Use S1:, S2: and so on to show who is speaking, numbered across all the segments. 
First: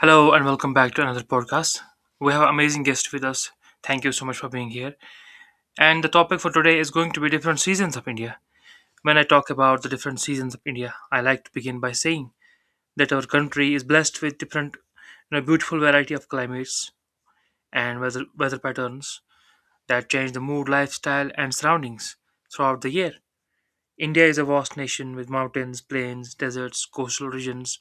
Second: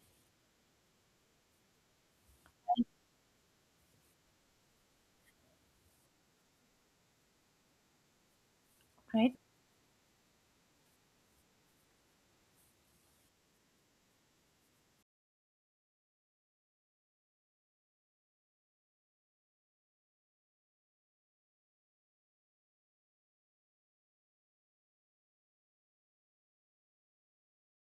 S1: Hello and welcome back to another podcast. We have an amazing guest with us. Thank you so much for being here. And the topic for today is going to be different seasons of India. When I
S2: Right.
S1: talk about the different seasons of India, I like to begin by saying that our country is blessed with different, beautiful variety of climates and weather patterns that change the mood, lifestyle, and surroundings throughout the year. India is a vast nation with mountains, plains, deserts, coastal regions,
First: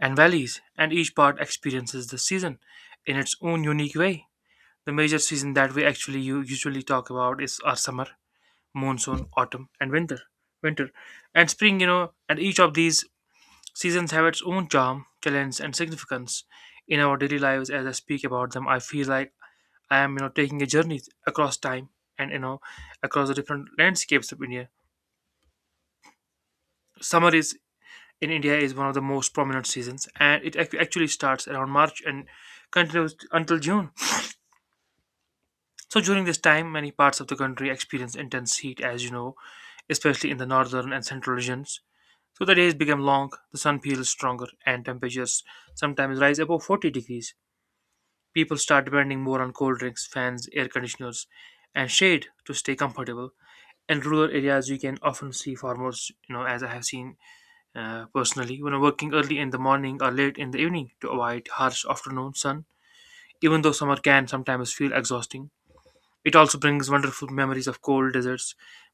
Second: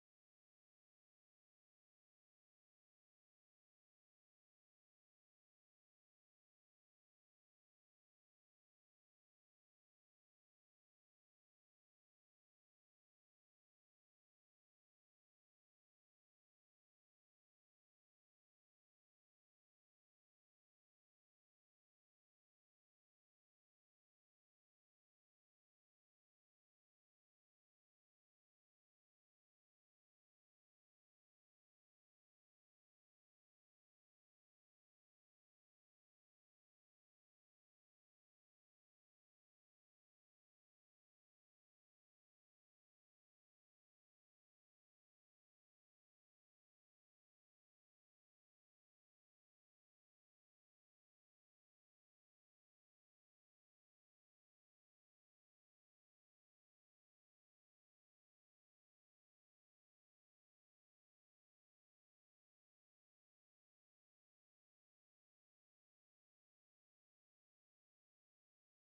S1: and valleys, and each part experiences the season in its own unique way. The major season that we actually usually talk about is our summer, monsoon, autumn, and winter. Winter and spring, and each of these seasons have its own charm, challenge, and significance in our daily lives. As I speak about them, I feel like I am, taking a journey across time and across the different landscapes of India. Summer is in India is one of the most prominent seasons, and it actually starts around March and continues until June. So during this time, many parts of the country experience intense heat, as you know, especially in the northern and central regions. So the days become long, the sun feels stronger, and temperatures sometimes rise above 40 degrees. People start depending more on cold drinks, fans, air conditioners, and shade to stay comfortable. In rural areas, you can often see farmers, you know, as I have seen personally, you know, working early in the morning or late in the evening to avoid harsh afternoon sun. Even though summer can sometimes feel exhausting, it also brings wonderful memories of cold deserts,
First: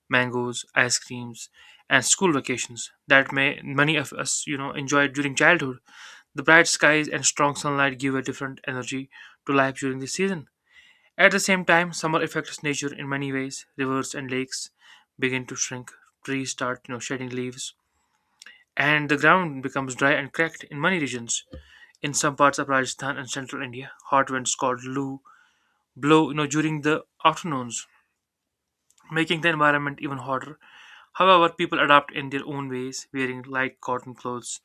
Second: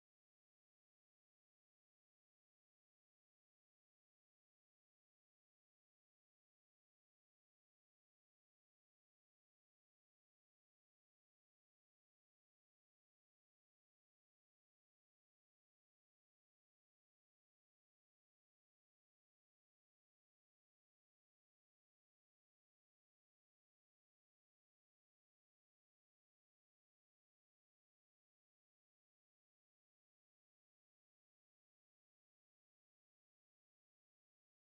S1: mangoes, ice creams, and school vacations that may many of us, you know, enjoyed during childhood. The bright skies and strong sunlight give a different energy to life during this season. At the same time, summer affects nature in many ways. Rivers and lakes begin to shrink, trees start, shedding leaves, and the ground becomes dry and cracked in many regions. In some parts of Rajasthan and central India, hot winds called Loo blow, during the afternoons, making the environment even hotter. However, people adapt in their own ways, wearing light cotton clothes,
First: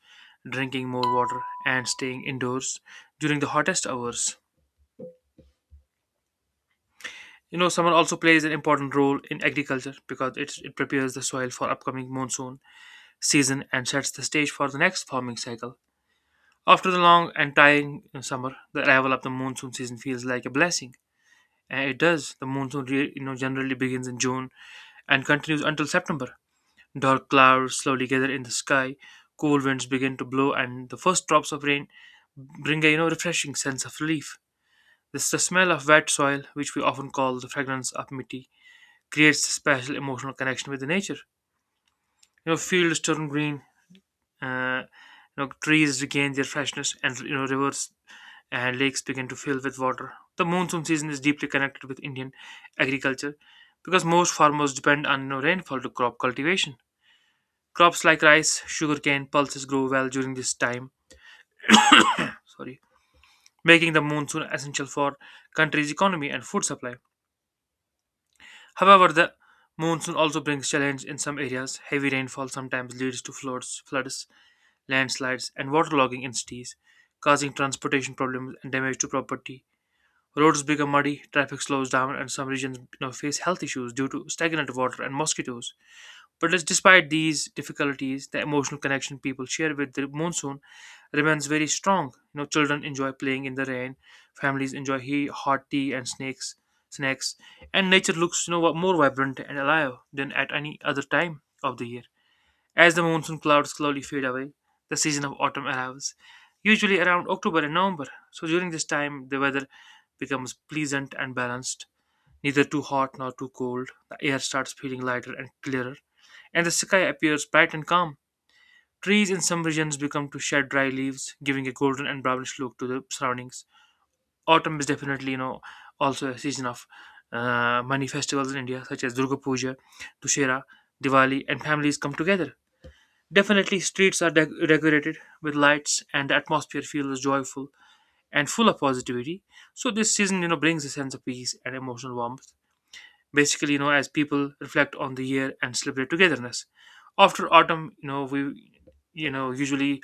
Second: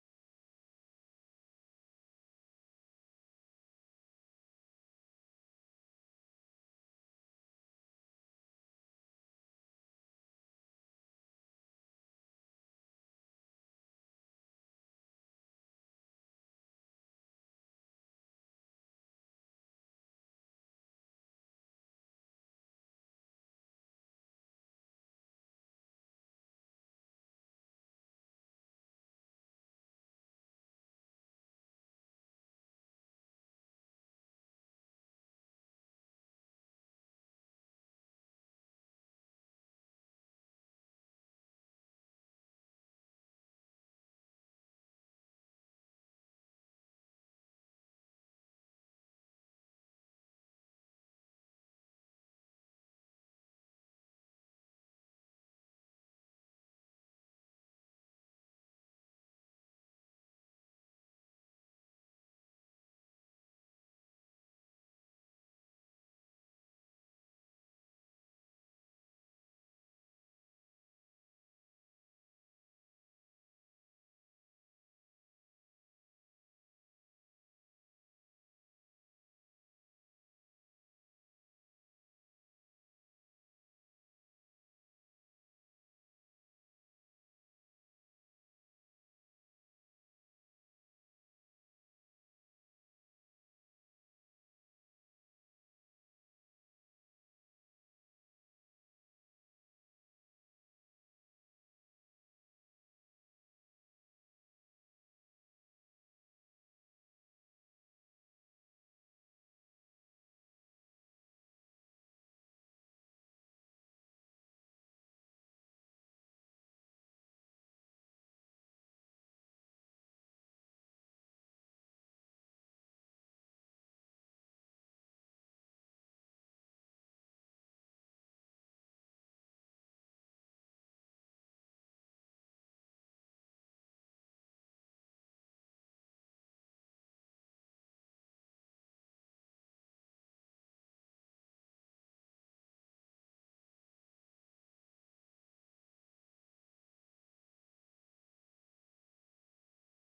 S1: drinking more water, and staying indoors during the hottest hours. You know, summer also plays an important role in agriculture because it prepares the soil for upcoming monsoon season and sets the stage for the next farming cycle. After the long and tiring summer, the arrival of the monsoon season feels like a blessing, and it does. The monsoon, generally begins in June and continues until September. Dark clouds slowly gather in the sky, cool winds begin to blow, and the first drops of rain bring a refreshing sense of relief. This The smell of wet soil, which we often call the fragrance of miti, creates a special emotional connection with the nature. You know, fields turn green, uh, trees regain their freshness, and rivers and lakes begin to fill with water. The monsoon season is deeply connected with Indian agriculture because most farmers depend on rainfall to crop cultivation. Crops like rice, sugarcane, pulses grow well during this time, sorry, making the monsoon essential for country's economy and food supply. However, the monsoon also brings challenge in some areas. Heavy rainfall sometimes leads to floods, landslides, and waterlogging in cities, causing transportation problems and damage to property. Roads become muddy, traffic slows down, and some regions face health issues due to stagnant water and mosquitoes. But it's despite these difficulties, the emotional connection people share with the monsoon remains very strong. You know, children enjoy playing in the rain, families enjoy hot tea and snacks, and nature looks more vibrant and alive than at any other time of the year. As the monsoon clouds slowly fade away, the season of autumn arrives, usually around October and November. So during this time, the weather becomes pleasant and balanced, neither too hot nor too cold. The air starts feeling lighter and clearer, and the sky appears bright and calm. Trees in some regions become to shed dry leaves, giving a golden and brownish look to the surroundings. Autumn is definitely, also a season of many festivals in India, such as Durga Puja, Dussehra, Diwali, and families come together. Definitely, streets are decorated with lights, and the atmosphere feels joyful and full of positivity. So this season, brings a sense of peace and emotional warmth, basically, as people reflect on the year and celebrate togetherness. After autumn, you know we you know usually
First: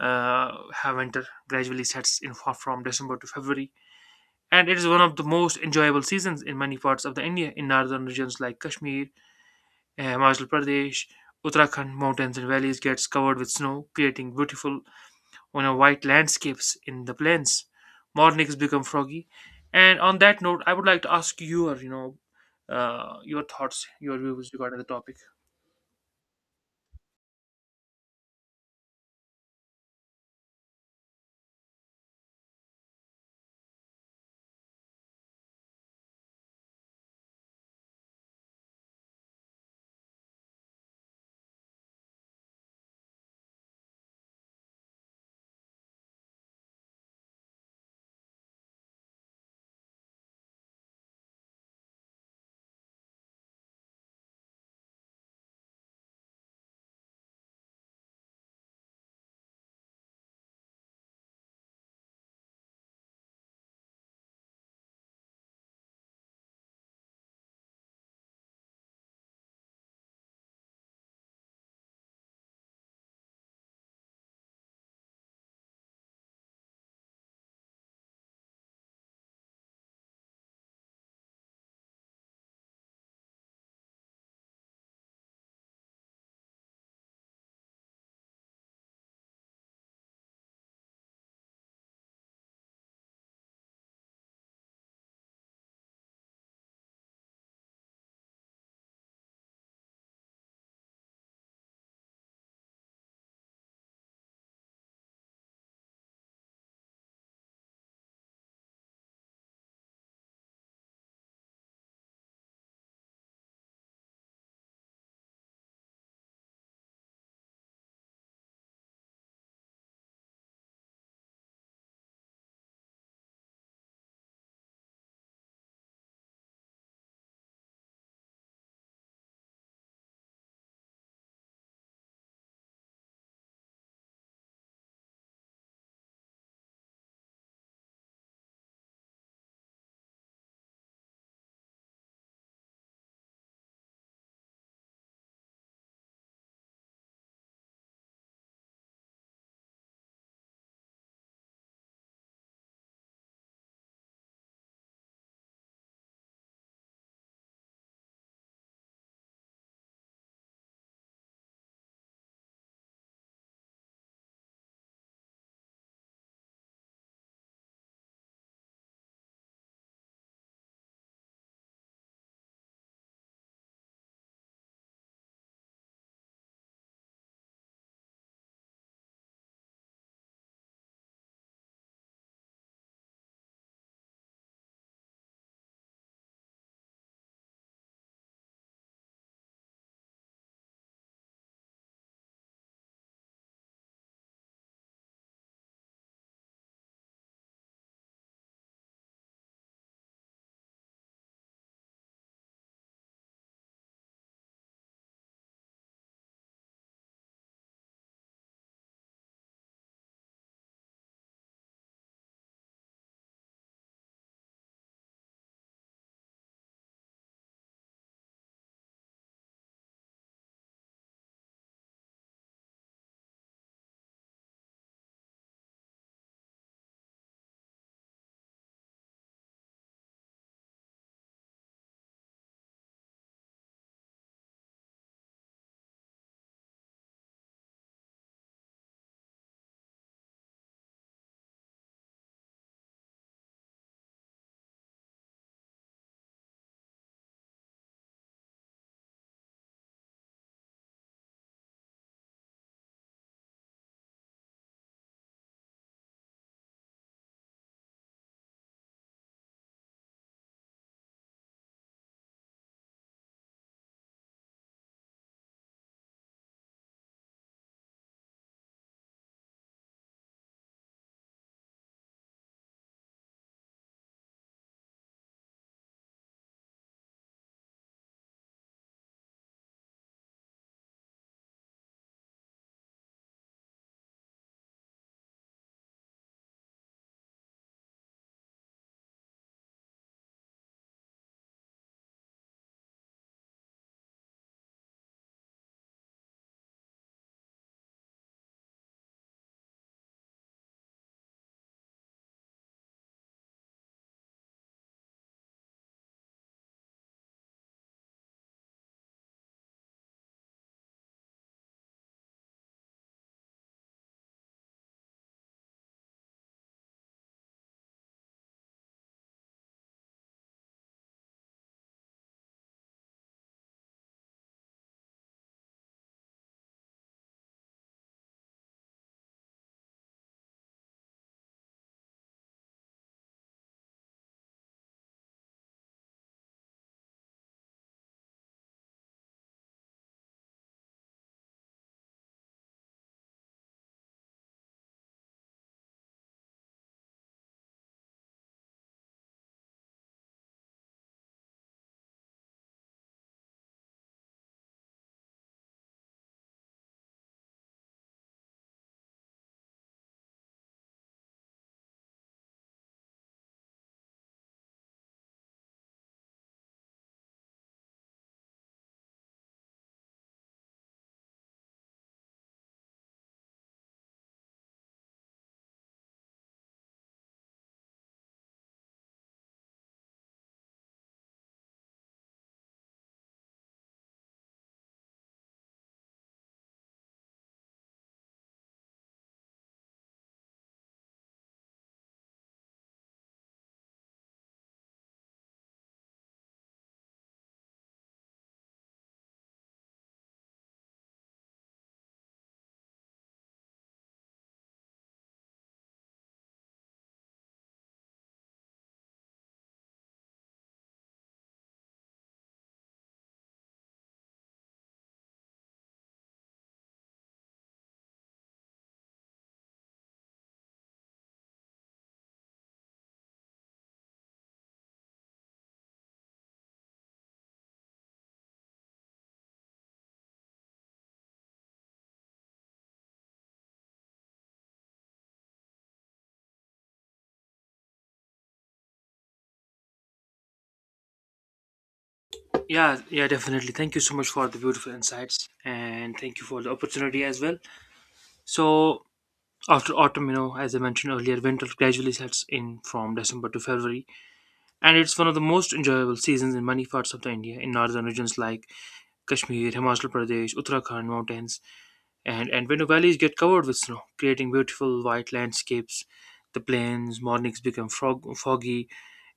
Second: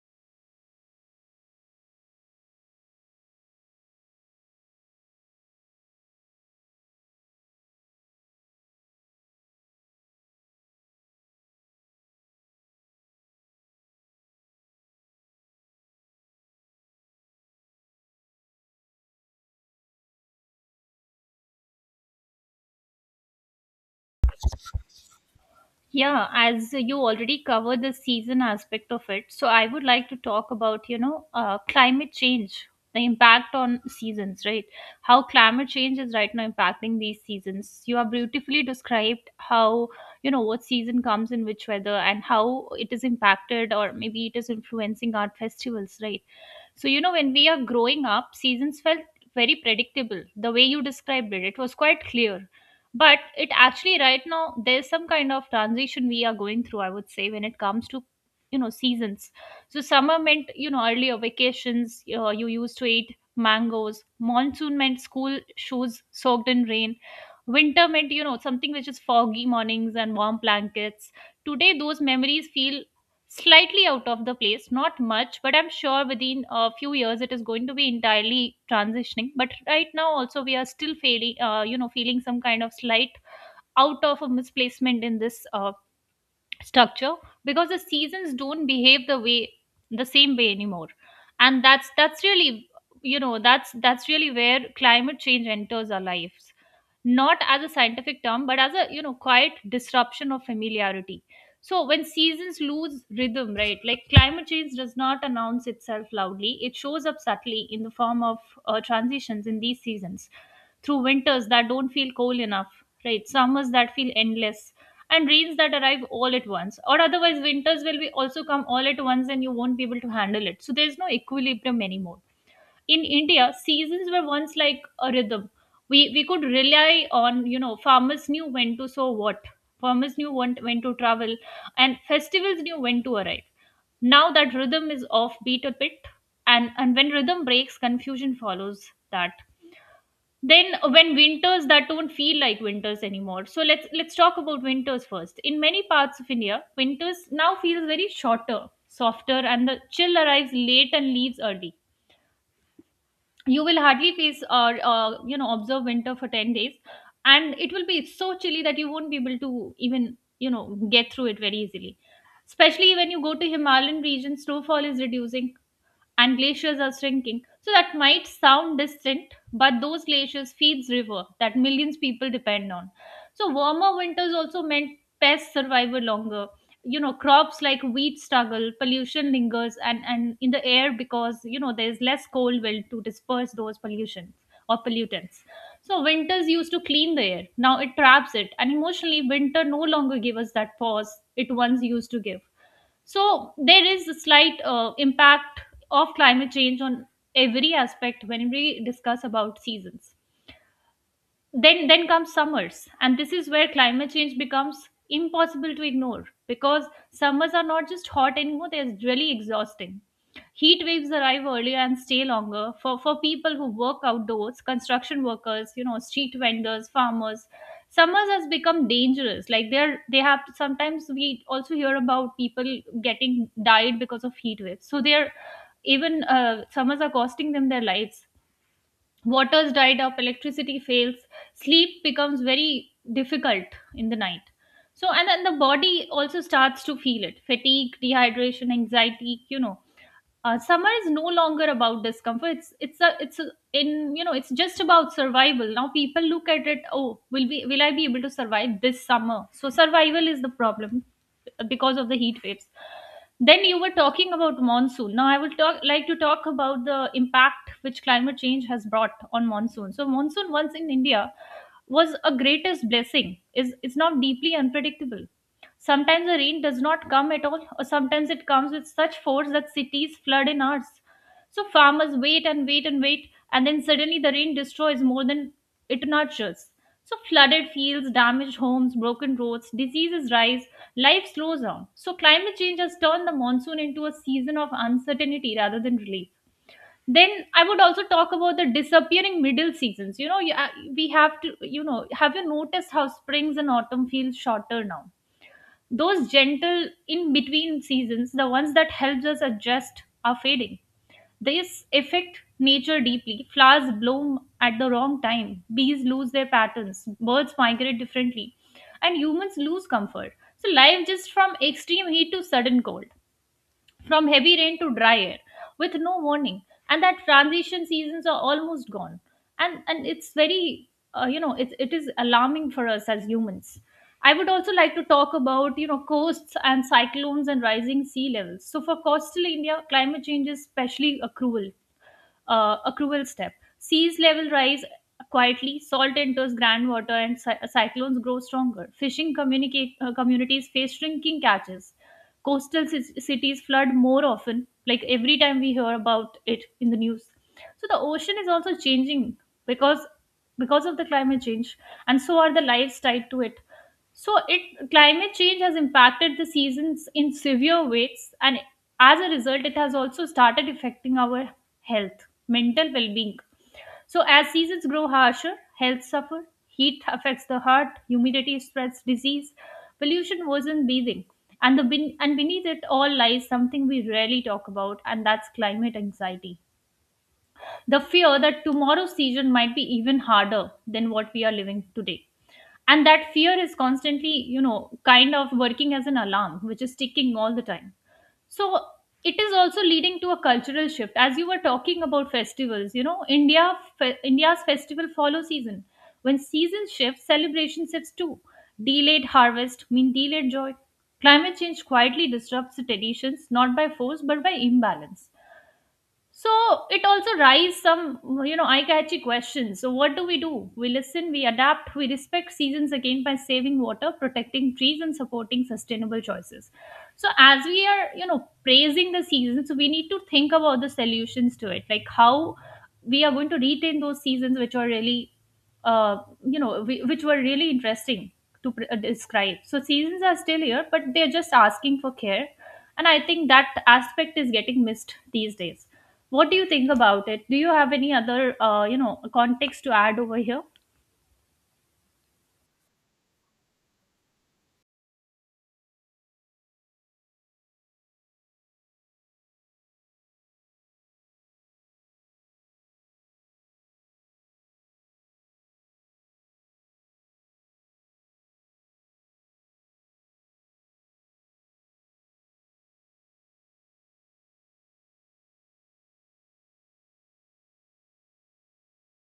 S1: have winter gradually sets in from December to February, and it is one of the most enjoyable seasons in many parts of the India. In northern regions like Kashmir, Himachal Pradesh, Uttarakhand mountains and valleys gets covered with snow, creating beautiful white landscapes in the plains. Mornings become foggy. And on that note, I would like to ask your, your thoughts, your views regarding the topic.
S2: Yeah, as you already covered the season aspect of it, so I would like to talk about, you know, climate change, the impact on seasons, right? How climate change is right now impacting these seasons. You have beautifully described how, you know, what season comes in which weather and how it is impacted or maybe it is influencing our festivals, right? So, you know, when we are growing up, seasons felt very predictable. The way you described it, it was quite clear. But it actually, right now, there's some kind of transition we are going through, I would say, when it comes to, you know, seasons. So, summer meant, you know, earlier vacations, you used to eat mangoes. Monsoon meant school shoes soaked in rain. Winter meant, you know, something which is foggy mornings and warm blankets. Today, those memories feel slightly out of the place, not much, but I'm sure within a few years it is going to be entirely transitioning, but right now also we are still feeling, you know, feeling some kind of slight out of a misplacement in this structure, because the seasons don't behave the same way anymore. And that's really, you know, that's really where climate change enters our lives, not as a scientific term, but as a, you know, quiet disruption of familiarity. So when seasons lose rhythm, right, like climate change does not announce itself loudly. It shows up subtly in the form of transitions in these seasons, through winters that don't feel cold enough, right, summers that feel endless, and rains that arrive all at once. Or otherwise winters will be also come all at once and you won't be able to handle it, so there's no equilibrium anymore. In India, seasons were once like a rhythm. We could rely on, you know, farmers knew when to sow what, farmers knew when, to travel, and festivals knew when to arrive. Now that rhythm is offbeat a bit, and when rhythm breaks, confusion follows that. Then when winters that don't feel like winters anymore. So let's talk about winters first. In many parts of India, winters now feels very shorter, softer, and the chill arrives late and leaves early. You will hardly face or you know, observe winter for 10 days, and it will be so chilly that you won't be able to even, you know, get through it very easily, especially when you go to Himalayan regions. Snowfall is reducing and glaciers are shrinking. So that might sound distant, but those glaciers feeds river that millions people depend on. So warmer winters also meant pests survive longer. You know, crops like wheat struggle, pollution lingers, and in the air, because you know there's less cold wind to disperse those pollutions or pollutants. So winters used to clean the air. Now it traps it, and emotionally, winter no longer gives us that pause it once used to give. So there is a slight impact of climate change on every aspect when we discuss about seasons. Then comes summers, and this is where climate change becomes impossible to ignore, because summers are not just hot anymore, they're really exhausting. Heat waves arrive earlier and stay longer. For people who work outdoors, construction workers, you know, street vendors, farmers, summers has become dangerous. Like they're they have sometimes we also hear about people getting died because of heat waves, so they're even, summers are costing them their lives. Waters dried up, electricity fails, sleep becomes very difficult in the night. So, and then the body also starts to feel it: fatigue, dehydration, anxiety, you know. Summer is no longer about discomfort. It's it's a, in you know it's just about survival now. People look at it, oh, will I be able to survive this summer? So survival is the problem because of the heat waves. Then you were talking about monsoon. Now I would talk like to talk about the impact which climate change has brought on monsoon. So monsoon, once in India, was a greatest blessing, is it's now deeply unpredictable. Sometimes the rain does not come at all, or sometimes it comes with such force that cities flood in hours. So farmers wait and wait and wait, and then suddenly the rain destroys more than it nurtures. So flooded fields, damaged homes, broken roads, diseases rise, life slows down. So climate change has turned the monsoon into a season of uncertainty rather than relief. Then I would also talk about the disappearing middle seasons. You know, we have to, you know, have you noticed how springs and autumn feel shorter now? Those gentle in between seasons, the ones that helps us adjust, are fading. This affect nature deeply. Flowers bloom at the wrong time, bees lose their patterns, birds migrate differently, and humans lose comfort. So life just from extreme heat to sudden cold, from heavy rain to dry air, with no warning, and that transition seasons are almost gone. And it's very, you know, it is alarming for us as humans. I would also like to talk about, you know, coasts and cyclones and rising sea levels. So for coastal India, climate change is especially cruel, accrual step. Seas level rise quietly, salt enters groundwater, and cyclones grow stronger. Fishing communities face shrinking catches. Coastal cities flood more often, like every time we hear about it in the news. So the ocean is also changing because of the climate change, and so are the lives tied to it. So it climate change has impacted the seasons in severe ways, and as a result, it has also started affecting our health, mental well being. So, as seasons grow harsher, health suffer. Heat affects the heart, humidity spreads disease, pollution worsens breathing. And, beneath it all lies something we rarely talk about, and that's climate anxiety. The fear that tomorrow's season might be even harder than what we are living today. And that fear is constantly, you know, kind of working as an alarm, which is ticking all the time. So it is also leading to a cultural shift. As you were talking about festivals, you know, India's festival follow season. When season shifts, celebration shifts too. Delayed harvest mean delayed joy. Climate change quietly disrupts the traditions, not by force but by imbalance. So it also raises some, you know, eye-catchy questions. So what do? We listen, we adapt, we respect seasons again by saving water, protecting trees, and supporting sustainable choices. So as we are, you know, praising the seasons, we need to think about the solutions to it, like how we are going to retain those seasons which are really, uh, you know, which were really interesting to describe. So seasons are still here, but they're just asking for care, and I think that aspect is getting missed these days. What do you think about it? Do you have any other, you know, context to add over here?
S1: Yeah, yeah, definitely. Thank you so much for the beautiful insights, and thank you for the opportunity as well. So after autumn, as I mentioned earlier, winter gradually sets in from December to February, and it's one of the most enjoyable seasons in many parts of the India, in northern regions like Kashmir, Himachal Pradesh, Uttarakhand mountains, and when the valleys get covered with snow, creating beautiful white landscapes. The plains mornings become foggy,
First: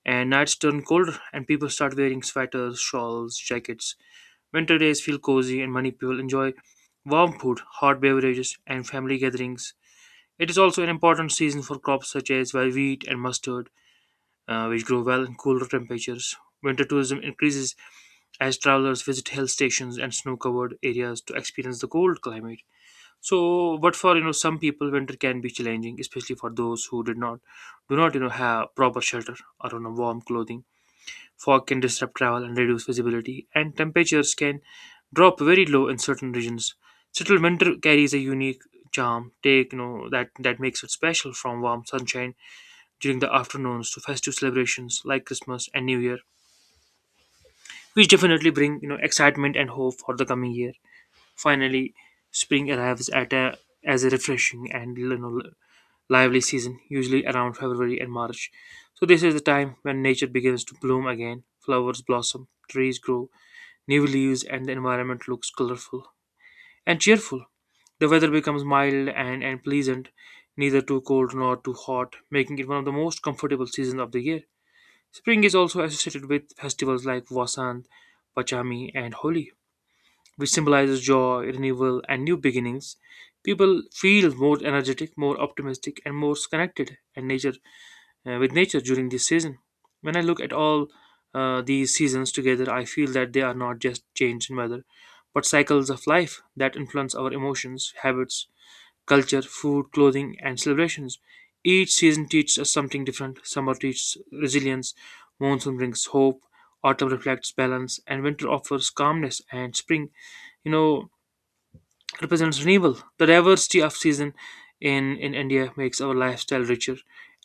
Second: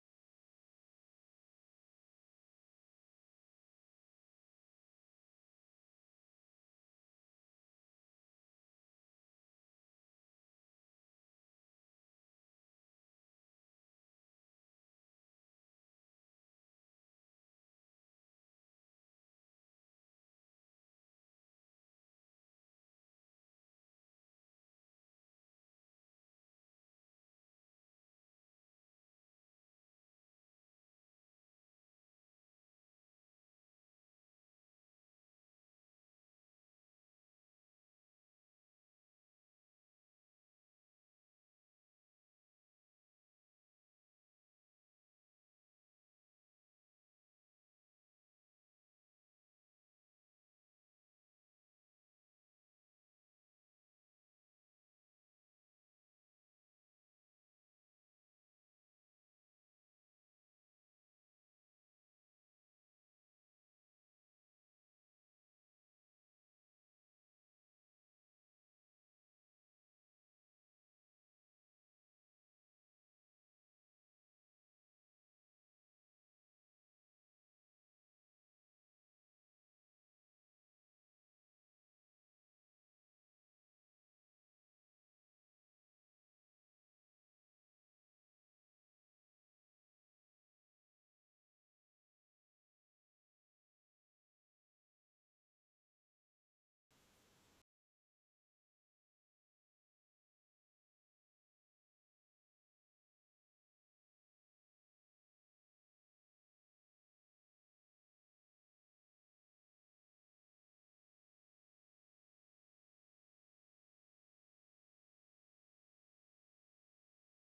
S1: and nights turn colder, and people start wearing sweaters, shawls, jackets. Winter days feel cozy, and many people enjoy warm food, hot beverages, and family gatherings. It is also an important season for crops such as wheat and mustard, which grow well in cooler temperatures. Winter tourism increases as travelers visit hill stations and snow covered areas to experience the cold climate. So, but for some people, winter can be challenging, especially for those who did not do not have proper shelter or warm clothing. Fog can disrupt travel and reduce visibility, and temperatures can drop very low in certain regions. Still, winter carries a unique charm. Take you know that That makes it special, from warm sunshine during the afternoons to festive celebrations like Christmas and New Year, which definitely bring excitement and hope for the coming year. Finally, spring arrives at a as a refreshing and lively season, usually around February and March. So, this is the time when nature begins to bloom again. Flowers blossom, trees grow, new leaves, and the environment looks colorful and cheerful. The weather becomes mild and pleasant, neither too cold nor too hot, making it one of the most comfortable seasons of the year. Spring is also associated with festivals like Vasant, Pachami, and Holi, which symbolizes joy, renewal, and new beginnings. People feel more energetic, more optimistic, and more connected, and nature with nature during this season. When I look at all these seasons together, I feel that they are not just change in weather, but cycles of life that influence our emotions, habits, culture, food, clothing, and celebrations. Each season teaches us something different. Summer teaches resilience, monsoon brings hope, autumn reflects balance, and winter offers calmness and spring. You know, represents renewal. The diversity of season in India makes our lifestyle richer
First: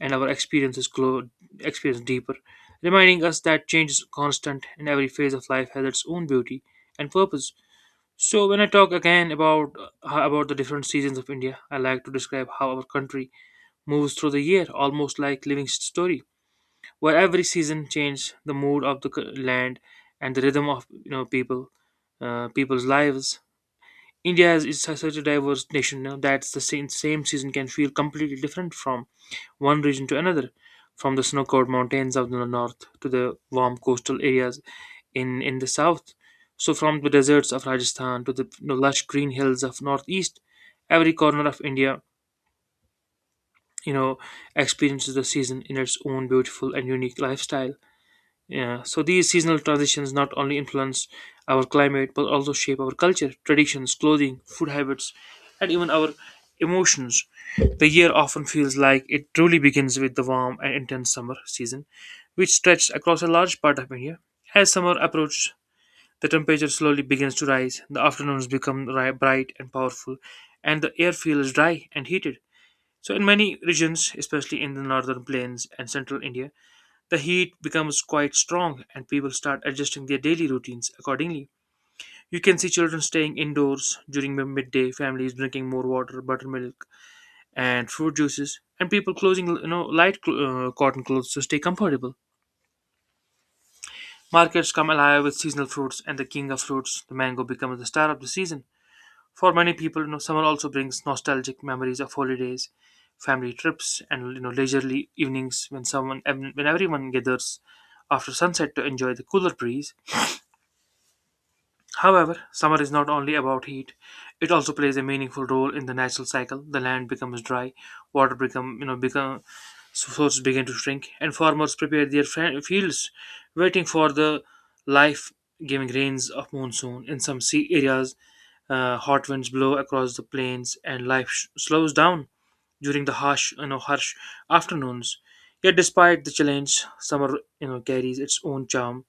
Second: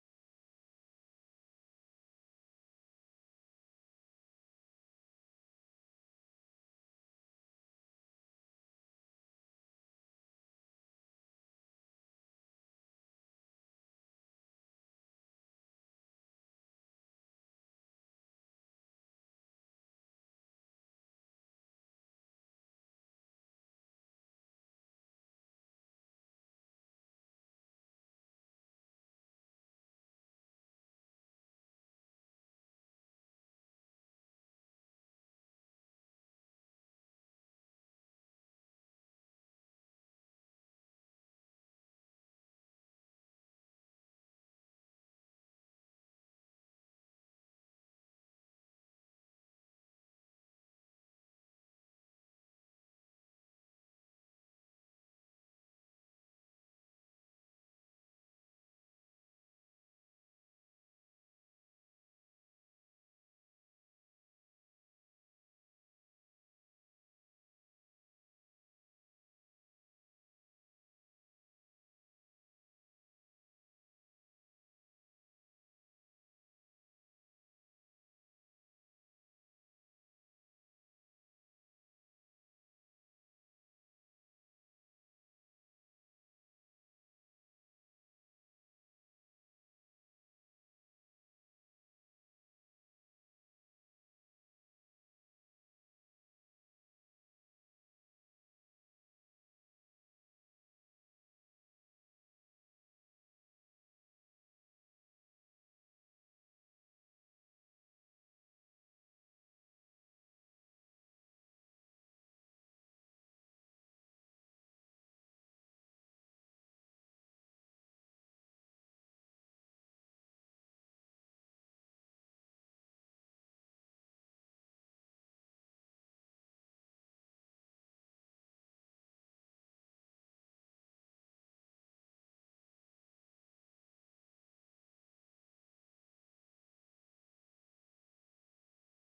S1: and our experience deeper, reminding us that change is constant and every phase of life has its own beauty and purpose. So when I talk again about the different seasons of India, I like to describe how our country moves through the year, almost like living story, where every season changes the mood of the land and the rhythm of people, people's lives. India is such a diverse nation now that the same season can feel completely different from one region to another, from the snow-covered mountains of the north to the warm coastal areas in the south. So from the deserts of Rajasthan to the lush green hills of northeast, every corner of India, you know, experiences the season in its own beautiful and unique lifestyle. Yeah, so these seasonal transitions not only influence our climate but also shape our culture, traditions, clothing, food habits, and even our emotions. The year often feels like it truly begins with the warm and intense summer season, which stretches across a large part of India. As summer approaches, the temperature slowly begins to rise, the afternoons become bright and powerful, and the air feels dry and heated. So, in many regions, especially in the northern plains and central India, the heat becomes quite strong and people start adjusting their daily routines accordingly. You can see children staying indoors during the midday, families drinking more water, buttermilk, and fruit juices, and people closing cotton clothes to stay comfortable. Markets come alive with seasonal fruits, and the king of fruits, the mango, becomes the star of the season. For many people, summer also brings nostalgic memories of holidays, family trips, and leisurely evenings when everyone gathers after sunset to enjoy the cooler breeze. However, summer is not only about heat; it also plays a meaningful role in the natural cycle. The land becomes dry, water become you know become so sources begin to shrink, and farmers prepare their fields, waiting for the life-giving rains of monsoon. In some sea areas, hot winds blow across the plains, and life slows down during the harsh you know harsh afternoons. Yet, despite the challenge, summer carries its own charm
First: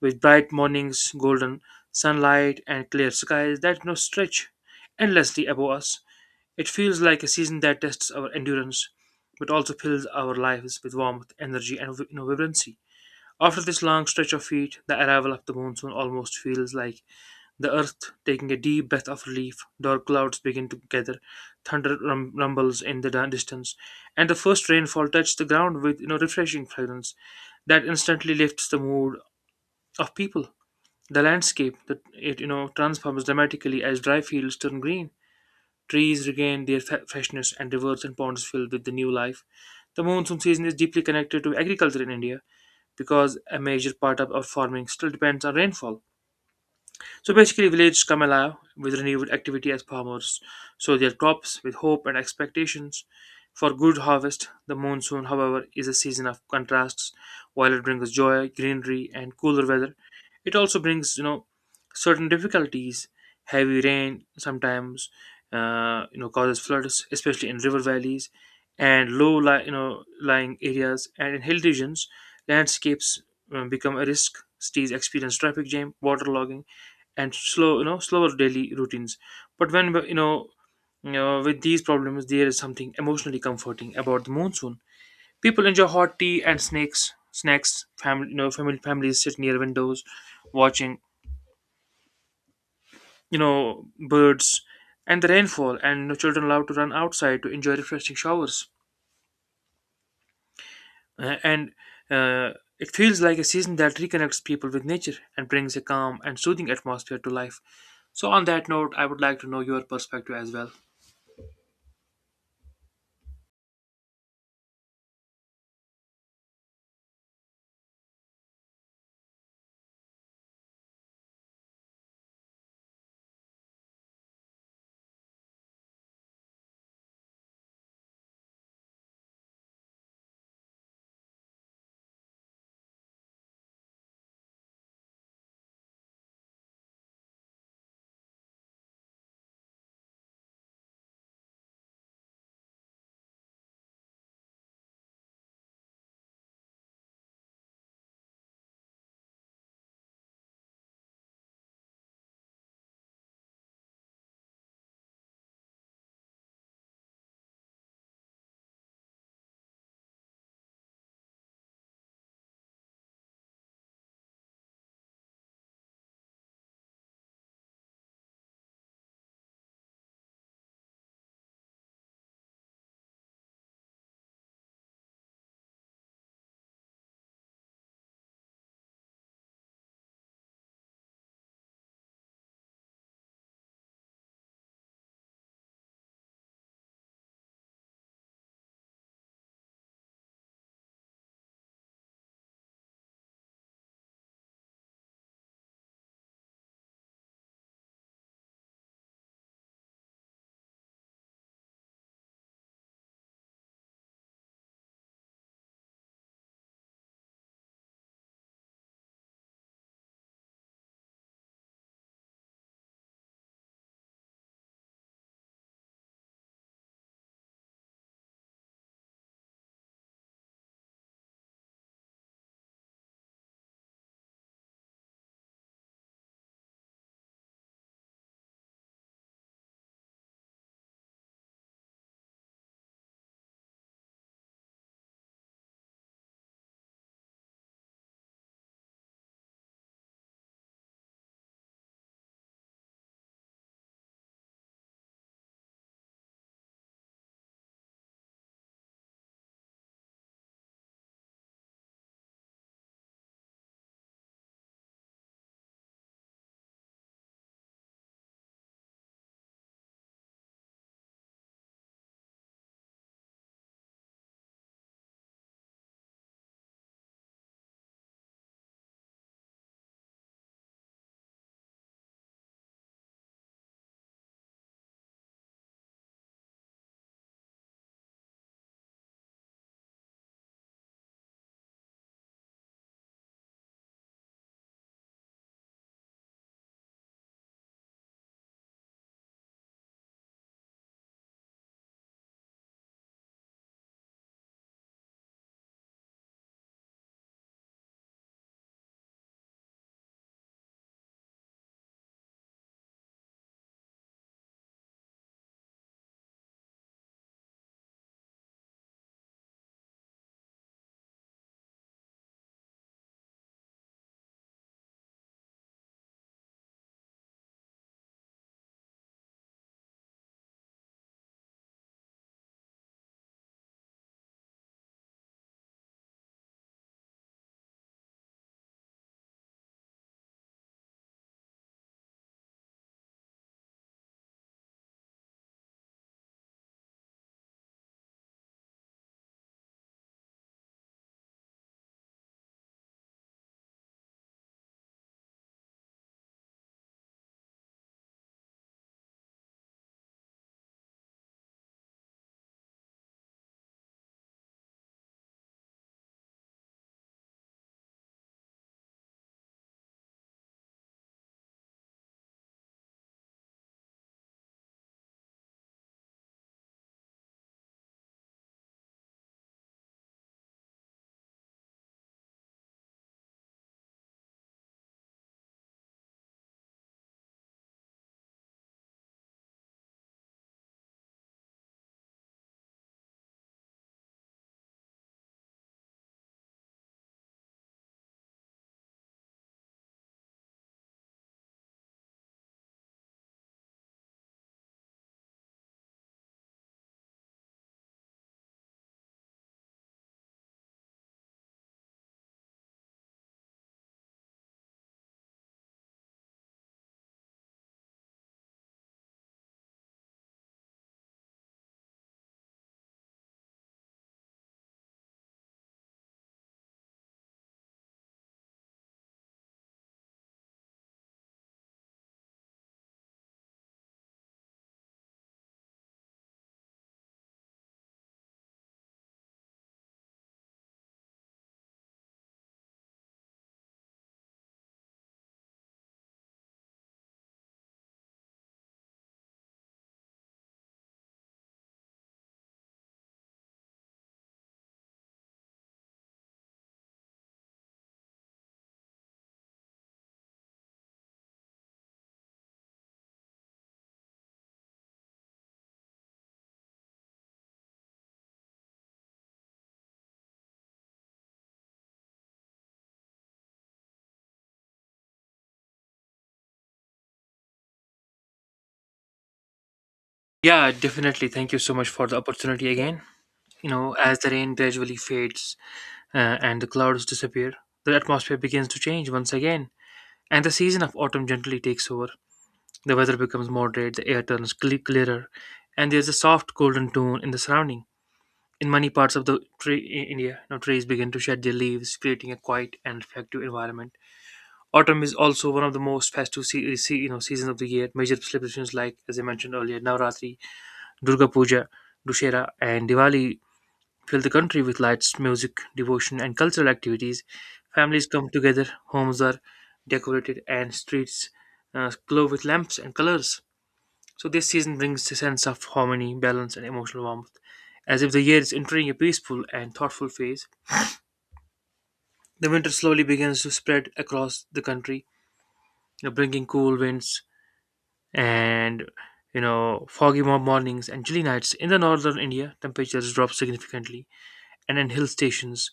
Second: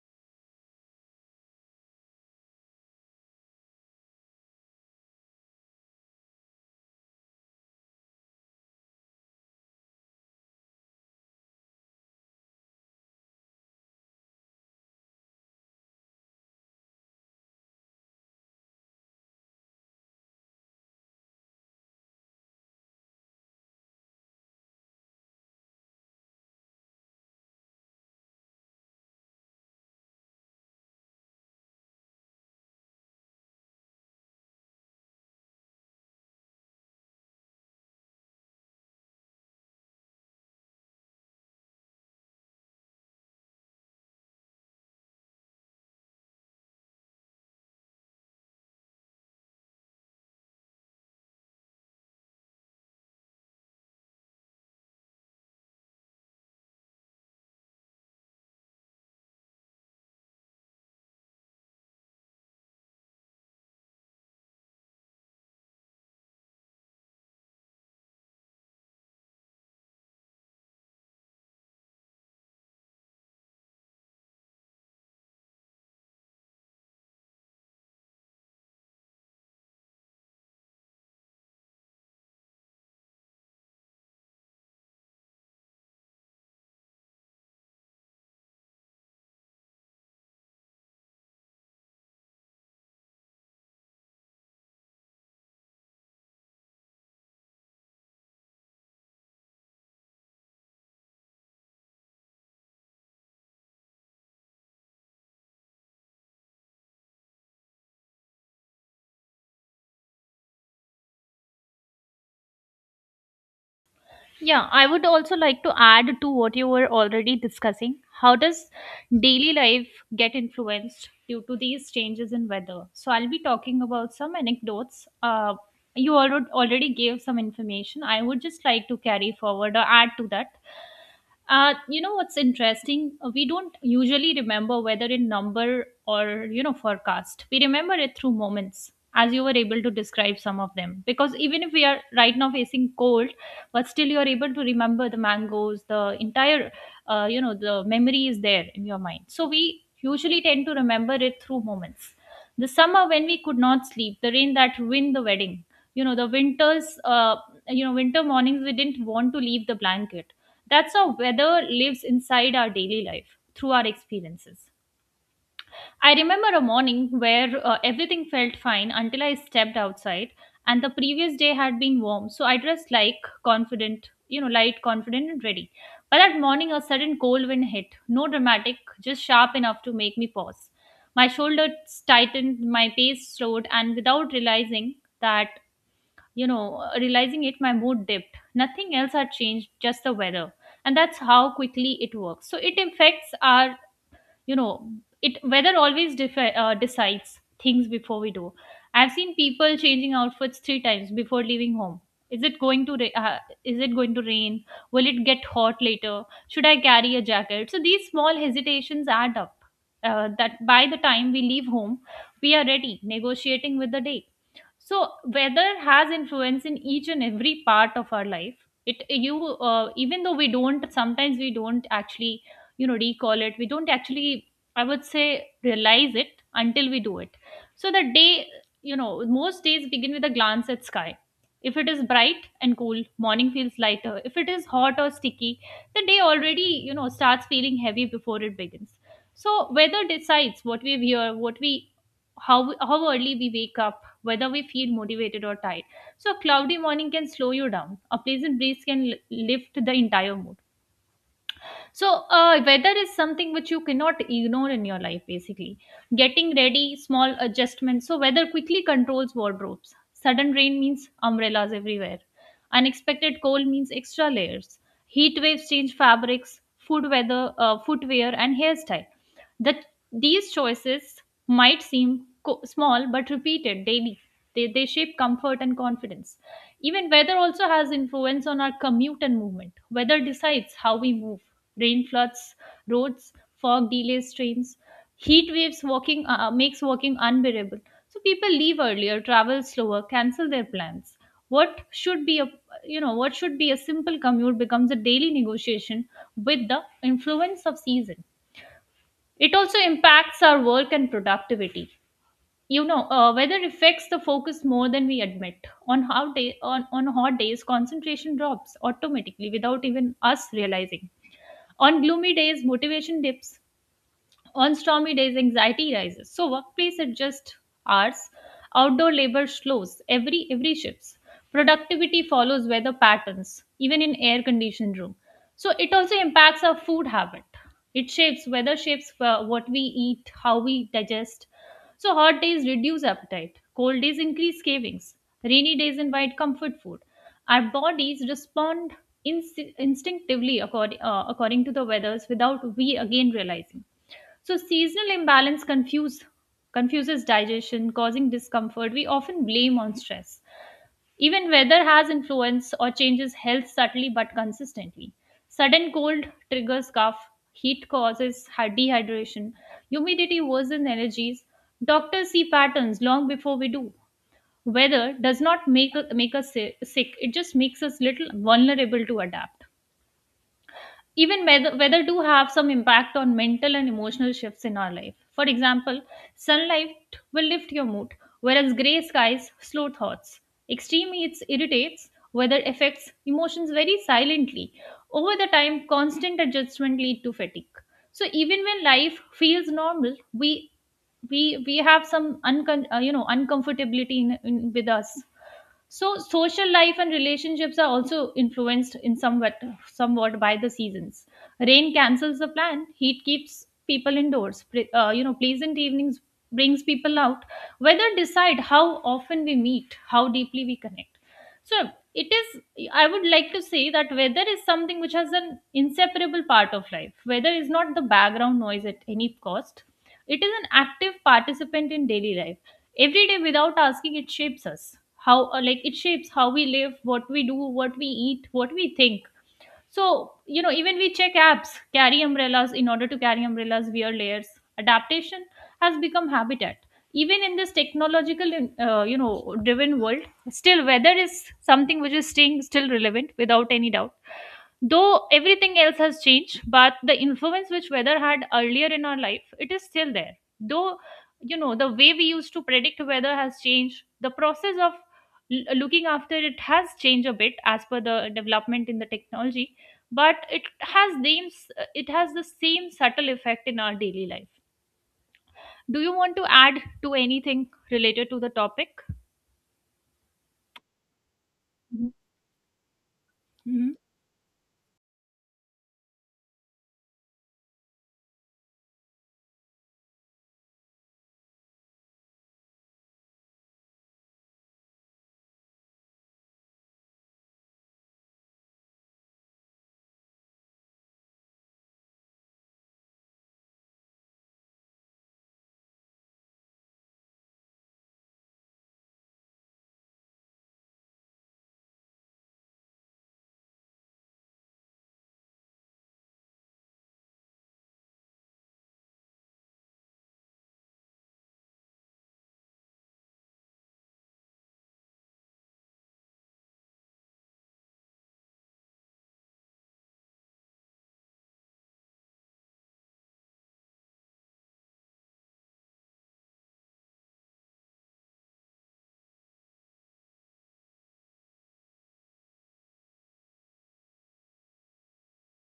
S1: with bright mornings, golden sunlight, and clear skies that now stretch endlessly above us. It feels like a season that tests our endurance, but also fills our lives with warmth, energy, and vibrancy. After this long stretch of heat, the arrival of the monsoon almost feels like the earth taking a deep breath of relief. Dark clouds begin to gather, thunder rumbles in the distance, and the first rainfall touches the ground with refreshing fragrance that instantly lifts the mood of people. The landscape that it you know transforms dramatically as dry fields turn green, trees regain their freshness, and rivers and ponds fill with the new life. The monsoon season is deeply connected to agriculture in India because a major part of our farming still depends on rainfall. So basically, villages come alive with renewed activity as farmers sow their crops with hope and expectations for good harvest. The monsoon, however, is a season of contrasts. While it brings joy, greenery, and cooler weather, it also brings certain difficulties. Heavy rain sometimes causes floods, especially in river valleys and low li- you know lying areas. And in hill regions, landscapes become a risk. Cities experience traffic jam, water logging and slower daily routines, but when you know, with these problems there is something emotionally comforting about the monsoon. People enjoy hot tea and snakes snacks, family you know family families sit near windows watching birds and the rainfall, and children allowed to run outside to enjoy refreshing showers. And uh, it feels like a season that reconnects people with nature and brings a calm and soothing atmosphere to life. So on that note, I would like to know your perspective as well.
S2: Yeah, I would also like to add to what you were already discussing. How does daily life get influenced due to these changes in weather? So I'll be talking about some anecdotes. You already gave some information. I would just like to carry forward or add to that. You know what's interesting? We don't usually remember weather in number or, you know, forecast. We remember it through moments, as you were able to describe some of them. Because even if we are right now facing cold, but still you're able to remember the mangoes, the entire, you know, the memory is there in your mind. So we usually tend to remember it through moments: the summer when we could not sleep, the rain that ruined the wedding, you know, the winters, you know, winter mornings we didn't want to leave the blanket. That's how weather lives inside our daily life, through our experiences. I remember a morning where, everything felt fine until I stepped outside, and the previous day had been warm, so I dressed like confident, you know, light, confident, and ready. But that morning, a sudden cold wind hit, no dramatic, just sharp enough to make me pause. My shoulders tightened, my pace slowed, and without realizing that, you know, realizing it, my mood dipped. Nothing else had changed, just the weather. And that's how quickly it works. So it affects our you know it weather always decides things before we do. I've seen people changing outfits three times before leaving home. is it going to ra- uh, is it going to rain? Will it get hot later? Should I carry a jacket? So these small hesitations add up that by the time we leave home, we are ready negotiating with the day. So weather has influence in each and every part of our life. It you Even though we don't sometimes we don't actually recall it, we don't actually, I would say, realize it until we do it. So the day you know most days begin with a glance at sky. If it is bright and cool, morning feels lighter. If it is hot or sticky, the day already starts feeling heavy before it begins. So weather decides what we wear, what we how how early we wake up, whether we feel motivated or tired. So, a cloudy morning can slow you down. A pleasant breeze can lift the entire mood. So, weather is something which you cannot ignore in your life, basically. Getting ready, small adjustments. So, weather quickly controls wardrobes. Sudden rain means umbrellas everywhere. Unexpected cold means extra layers. Heat waves change fabrics, food weather, footwear, and hairstyle. That These choices might seem small, but repeated daily, they shape comfort and confidence. Even weather also has influence on our commute and movement. Weather decides how we move. Rain floods roads, fog delays trains, heat waves walking makes walking unbearable. So people leave earlier, travel slower, cancel their plans. What should be a simple commute becomes a daily negotiation with the influence of season. It also impacts our work and productivity. Weather affects the focus more than we admit on hot days concentration drops automatically without even us realizing. On gloomy days motivation dips. On stormy days, anxiety rises. So workplace adjust hours, outdoor labor slows every shifts. Productivity follows weather patterns, even in air conditioned room. So it also impacts our food habit. It shapes weather shapes what we eat, how we digest. So hot days reduce appetite, cold days increase cravings, rainy days invite comfort food. Our bodies respond instinctively according to the weathers without we again realizing. So seasonal imbalance confuses digestion, causing discomfort. We often blame on stress. Even weather has influence or changes health subtly but consistently. Sudden cold triggers cough, heat causes dehydration, humidity worsens allergies. Doctors see patterns long before we do. Weather does not make us sick; it just makes us little vulnerable to adapt. Even weather do have some impact on mental and emotional shifts in our life. For example, sunlight will lift your mood, whereas gray skies slow thoughts. Extreme heat irritates, weather affects emotions very silently. Over the time, constant adjustment lead to fatigue. So even when life feels normal, we have some uncomfortability in with us. So social life and relationships are also influenced in somewhat by the seasons. Rain cancels the plan. Heat keeps people indoors. Pleasant evenings brings people out. Weather decide how often we meet, how deeply we connect. So it is. I would like to say that weather is something which has an inseparable part of life. Weather is not the background noise at any cost. It is an active participant in daily life every day without asking. It shapes how we live, what we do, what we eat, what we think. So even we check apps, carry umbrellas, wear layers. Adaptation has become habitat, even in this technological, driven world. Still weather is something which is staying still relevant without any doubt. Though everything else has changed, but the influence which weather had earlier in our life, it is still there. Though, the way we used to predict weather has changed, the process of looking after it has changed a bit as per the development in the technology, but it has the same subtle effect in our daily life. Do you want to add to anything related to the topic?
S1: Yeah, definitely. Thank you so much for
S2: Mhm.
S1: the opportunity again. You know,
S2: Mhm.
S1: as the rain gradually fades and the clouds disappear, the atmosphere begins to change once again, and the season of autumn gently takes over. The weather becomes moderate, the air turns clearer, and there's a soft golden tone in the surrounding. In many parts of the tree in India, trees begin to shed their leaves, creating a quiet and reflective environment. Autumn is also one of the most festive seasons of the year. Major celebrations like, as I mentioned earlier, Navratri, Durga Puja, Dussehra, and Diwali fill the country with lights, music, devotion, and cultural activities. Families come together, homes are decorated, and streets glow with lamps and colors. So, this season brings a sense of harmony, balance, and emotional warmth. As if the year is entering a peaceful and thoughtful phase, the winter slowly begins to spread across the country, bringing cool winds and foggy mornings and chilly nights. In the northern India, temperatures drop significantly, and in hill stations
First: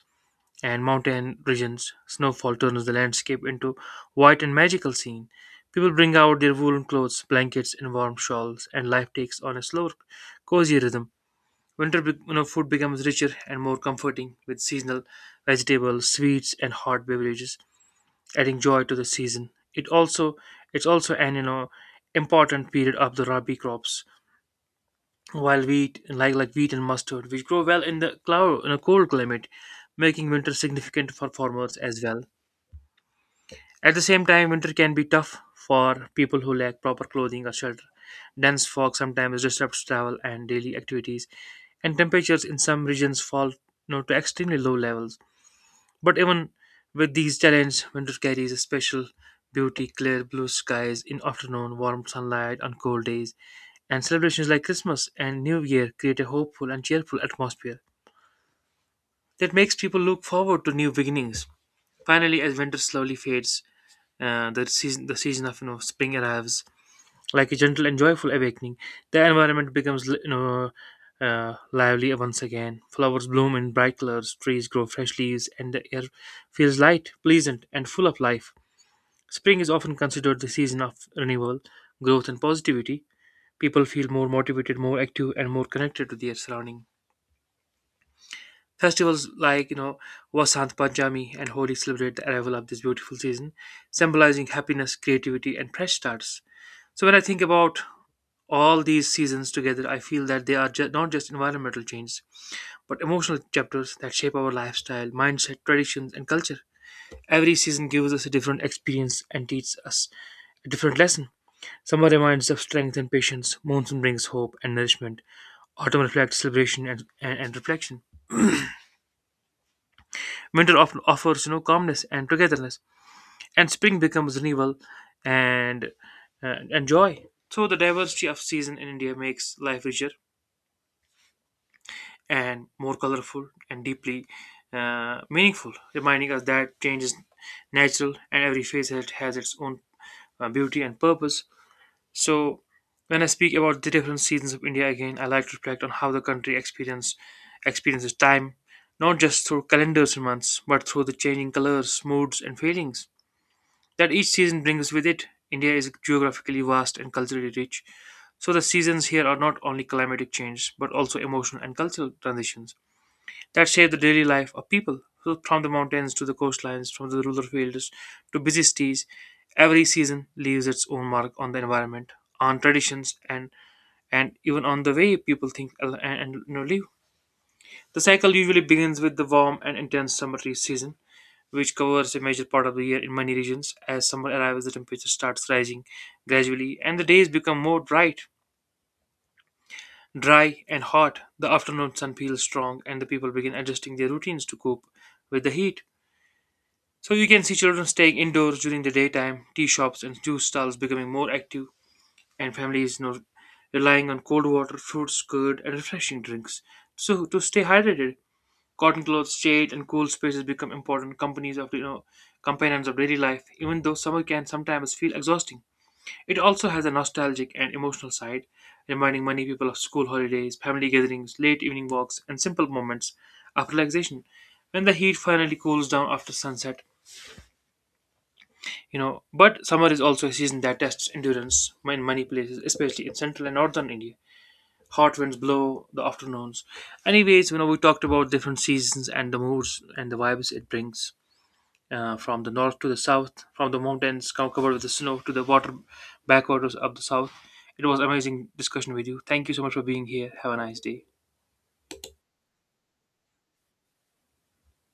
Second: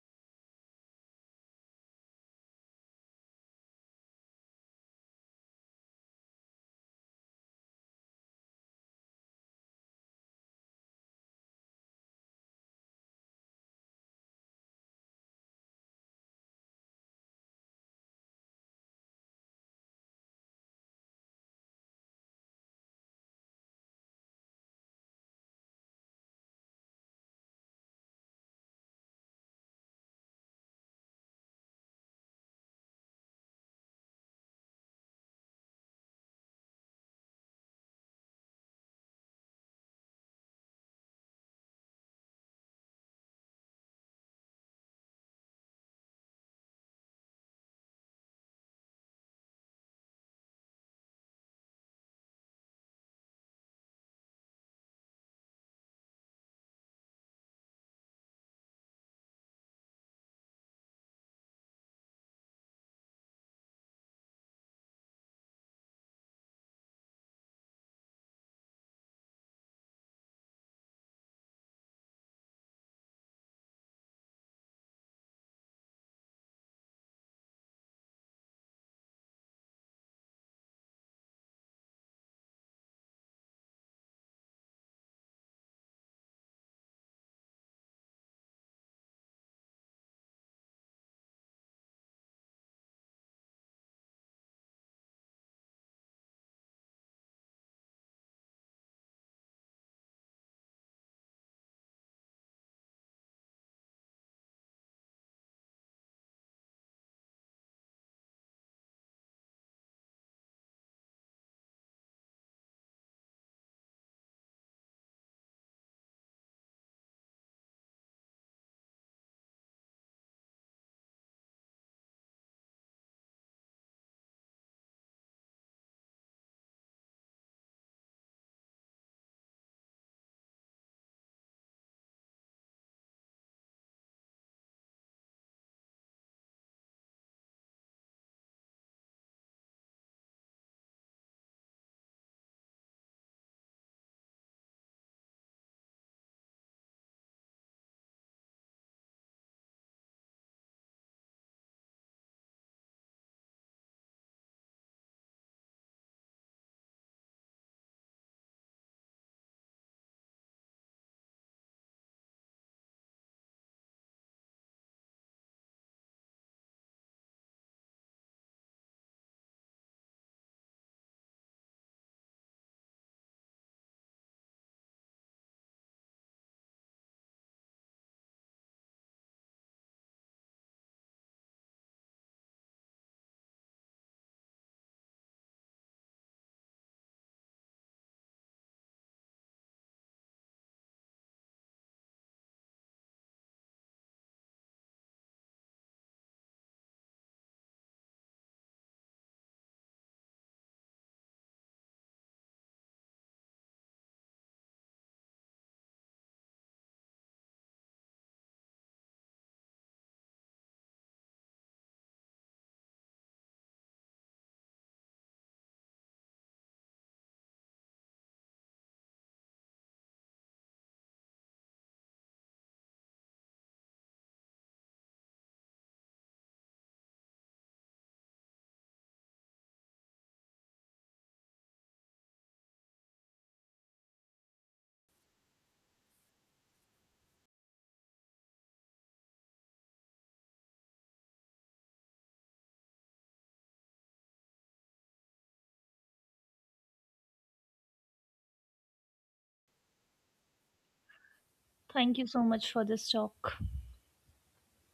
S1: and mountain regions, snowfall turns the landscape into white and magical scene. People bring out their woolen clothes, blankets, and warm shawls, and life takes on a slower, cozy rhythm. Winter be- you know, Food becomes richer and more comforting with seasonal vegetables, sweets, and hot beverages, adding joy to the season. It's also an important period of the rabi crops, while wheat, like wheat and mustard, which grow well in the cloud in a cold climate, making winter significant for farmers as well. At the same time, winter can be tough for people who lack proper clothing or shelter. Dense fog sometimes disrupts travel and daily activities, and temperatures in some regions fall, to extremely low levels. But even with these challenges, winter carries a special beauty, clear blue skies in afternoon, warm sunlight on cold days, and celebrations like Christmas and New Year create a hopeful and cheerful atmosphere that makes people look forward to new beginnings. Finally, as winter slowly fades, the season of spring arrives like a gentle and joyful awakening. The environment becomes lively once again. Flowers bloom in bright colors, trees grow fresh leaves, and the air feels light, pleasant, and full of life. Spring is often considered the season of renewal, growth, and positivity. People feel more motivated, more active, and more connected to their surrounding. Festivals like Vasant Panchami and Holi celebrate the arrival of this beautiful season, symbolizing happiness, creativity, and fresh starts. So when I think about all these seasons together, I feel that they are not just environmental changes, but emotional chapters that shape our lifestyle, mindset, traditions, and culture. Every season gives us a different experience and teaches us a different lesson. Summer reminds us of strength and patience, monsoon brings hope and nourishment, autumn reflects celebration and reflection, winter often offers calmness and togetherness, and spring becomes renewal and and joy. So the diversity of season in India makes life richer and more colorful and deeply meaningful, reminding us that change is natural and every phase has, its own beauty and purpose. So, when I speak about the different seasons of India again, I like to reflect on how the country experiences time, not just through calendars and months, but through the changing colors, moods, and feelings that each season brings with it. India is geographically vast and culturally rich, so the seasons here are not only climatic change but also emotional and cultural transitions that shaped the daily life of people. So from the mountains to the coastlines, from the rural fields to busy cities, every season leaves its own mark on the environment, on traditions, and even on the way people think and, live. The cycle usually begins with the warm and intense summer season, which covers a major part of the year in many regions. As summer arrives, the temperature starts rising gradually, and the days become more bright, dry, and hot. The afternoon sun feels strong, and the people begin adjusting their routines to cope with the heat. So you can see children staying indoors during the daytime, tea shops and juice stalls becoming more active, and families relying on cold water, fruits, curd, and refreshing drinks. So to stay hydrated, cotton clothes, shade, and cool spaces become important companies of you know companions of daily life. Even though summer can sometimes feel exhausting, it also has a nostalgic and emotional side, reminding many people of school holidays, family gatherings, late evening walks, and simple moments of relaxation. When the heat finally cools down after sunset, but summer is also a season that tests endurance in many places, especially in central and northern India, hot winds blow the afternoons. Anyways, we talked about different seasons and the moods and the vibes it brings, from the north to the south, from the mountains covered with the snow to the water backwaters of the south. It was amazing discussion with you. Thank you so much for being here. Have a nice day.
S2: Thank you so much for this talk.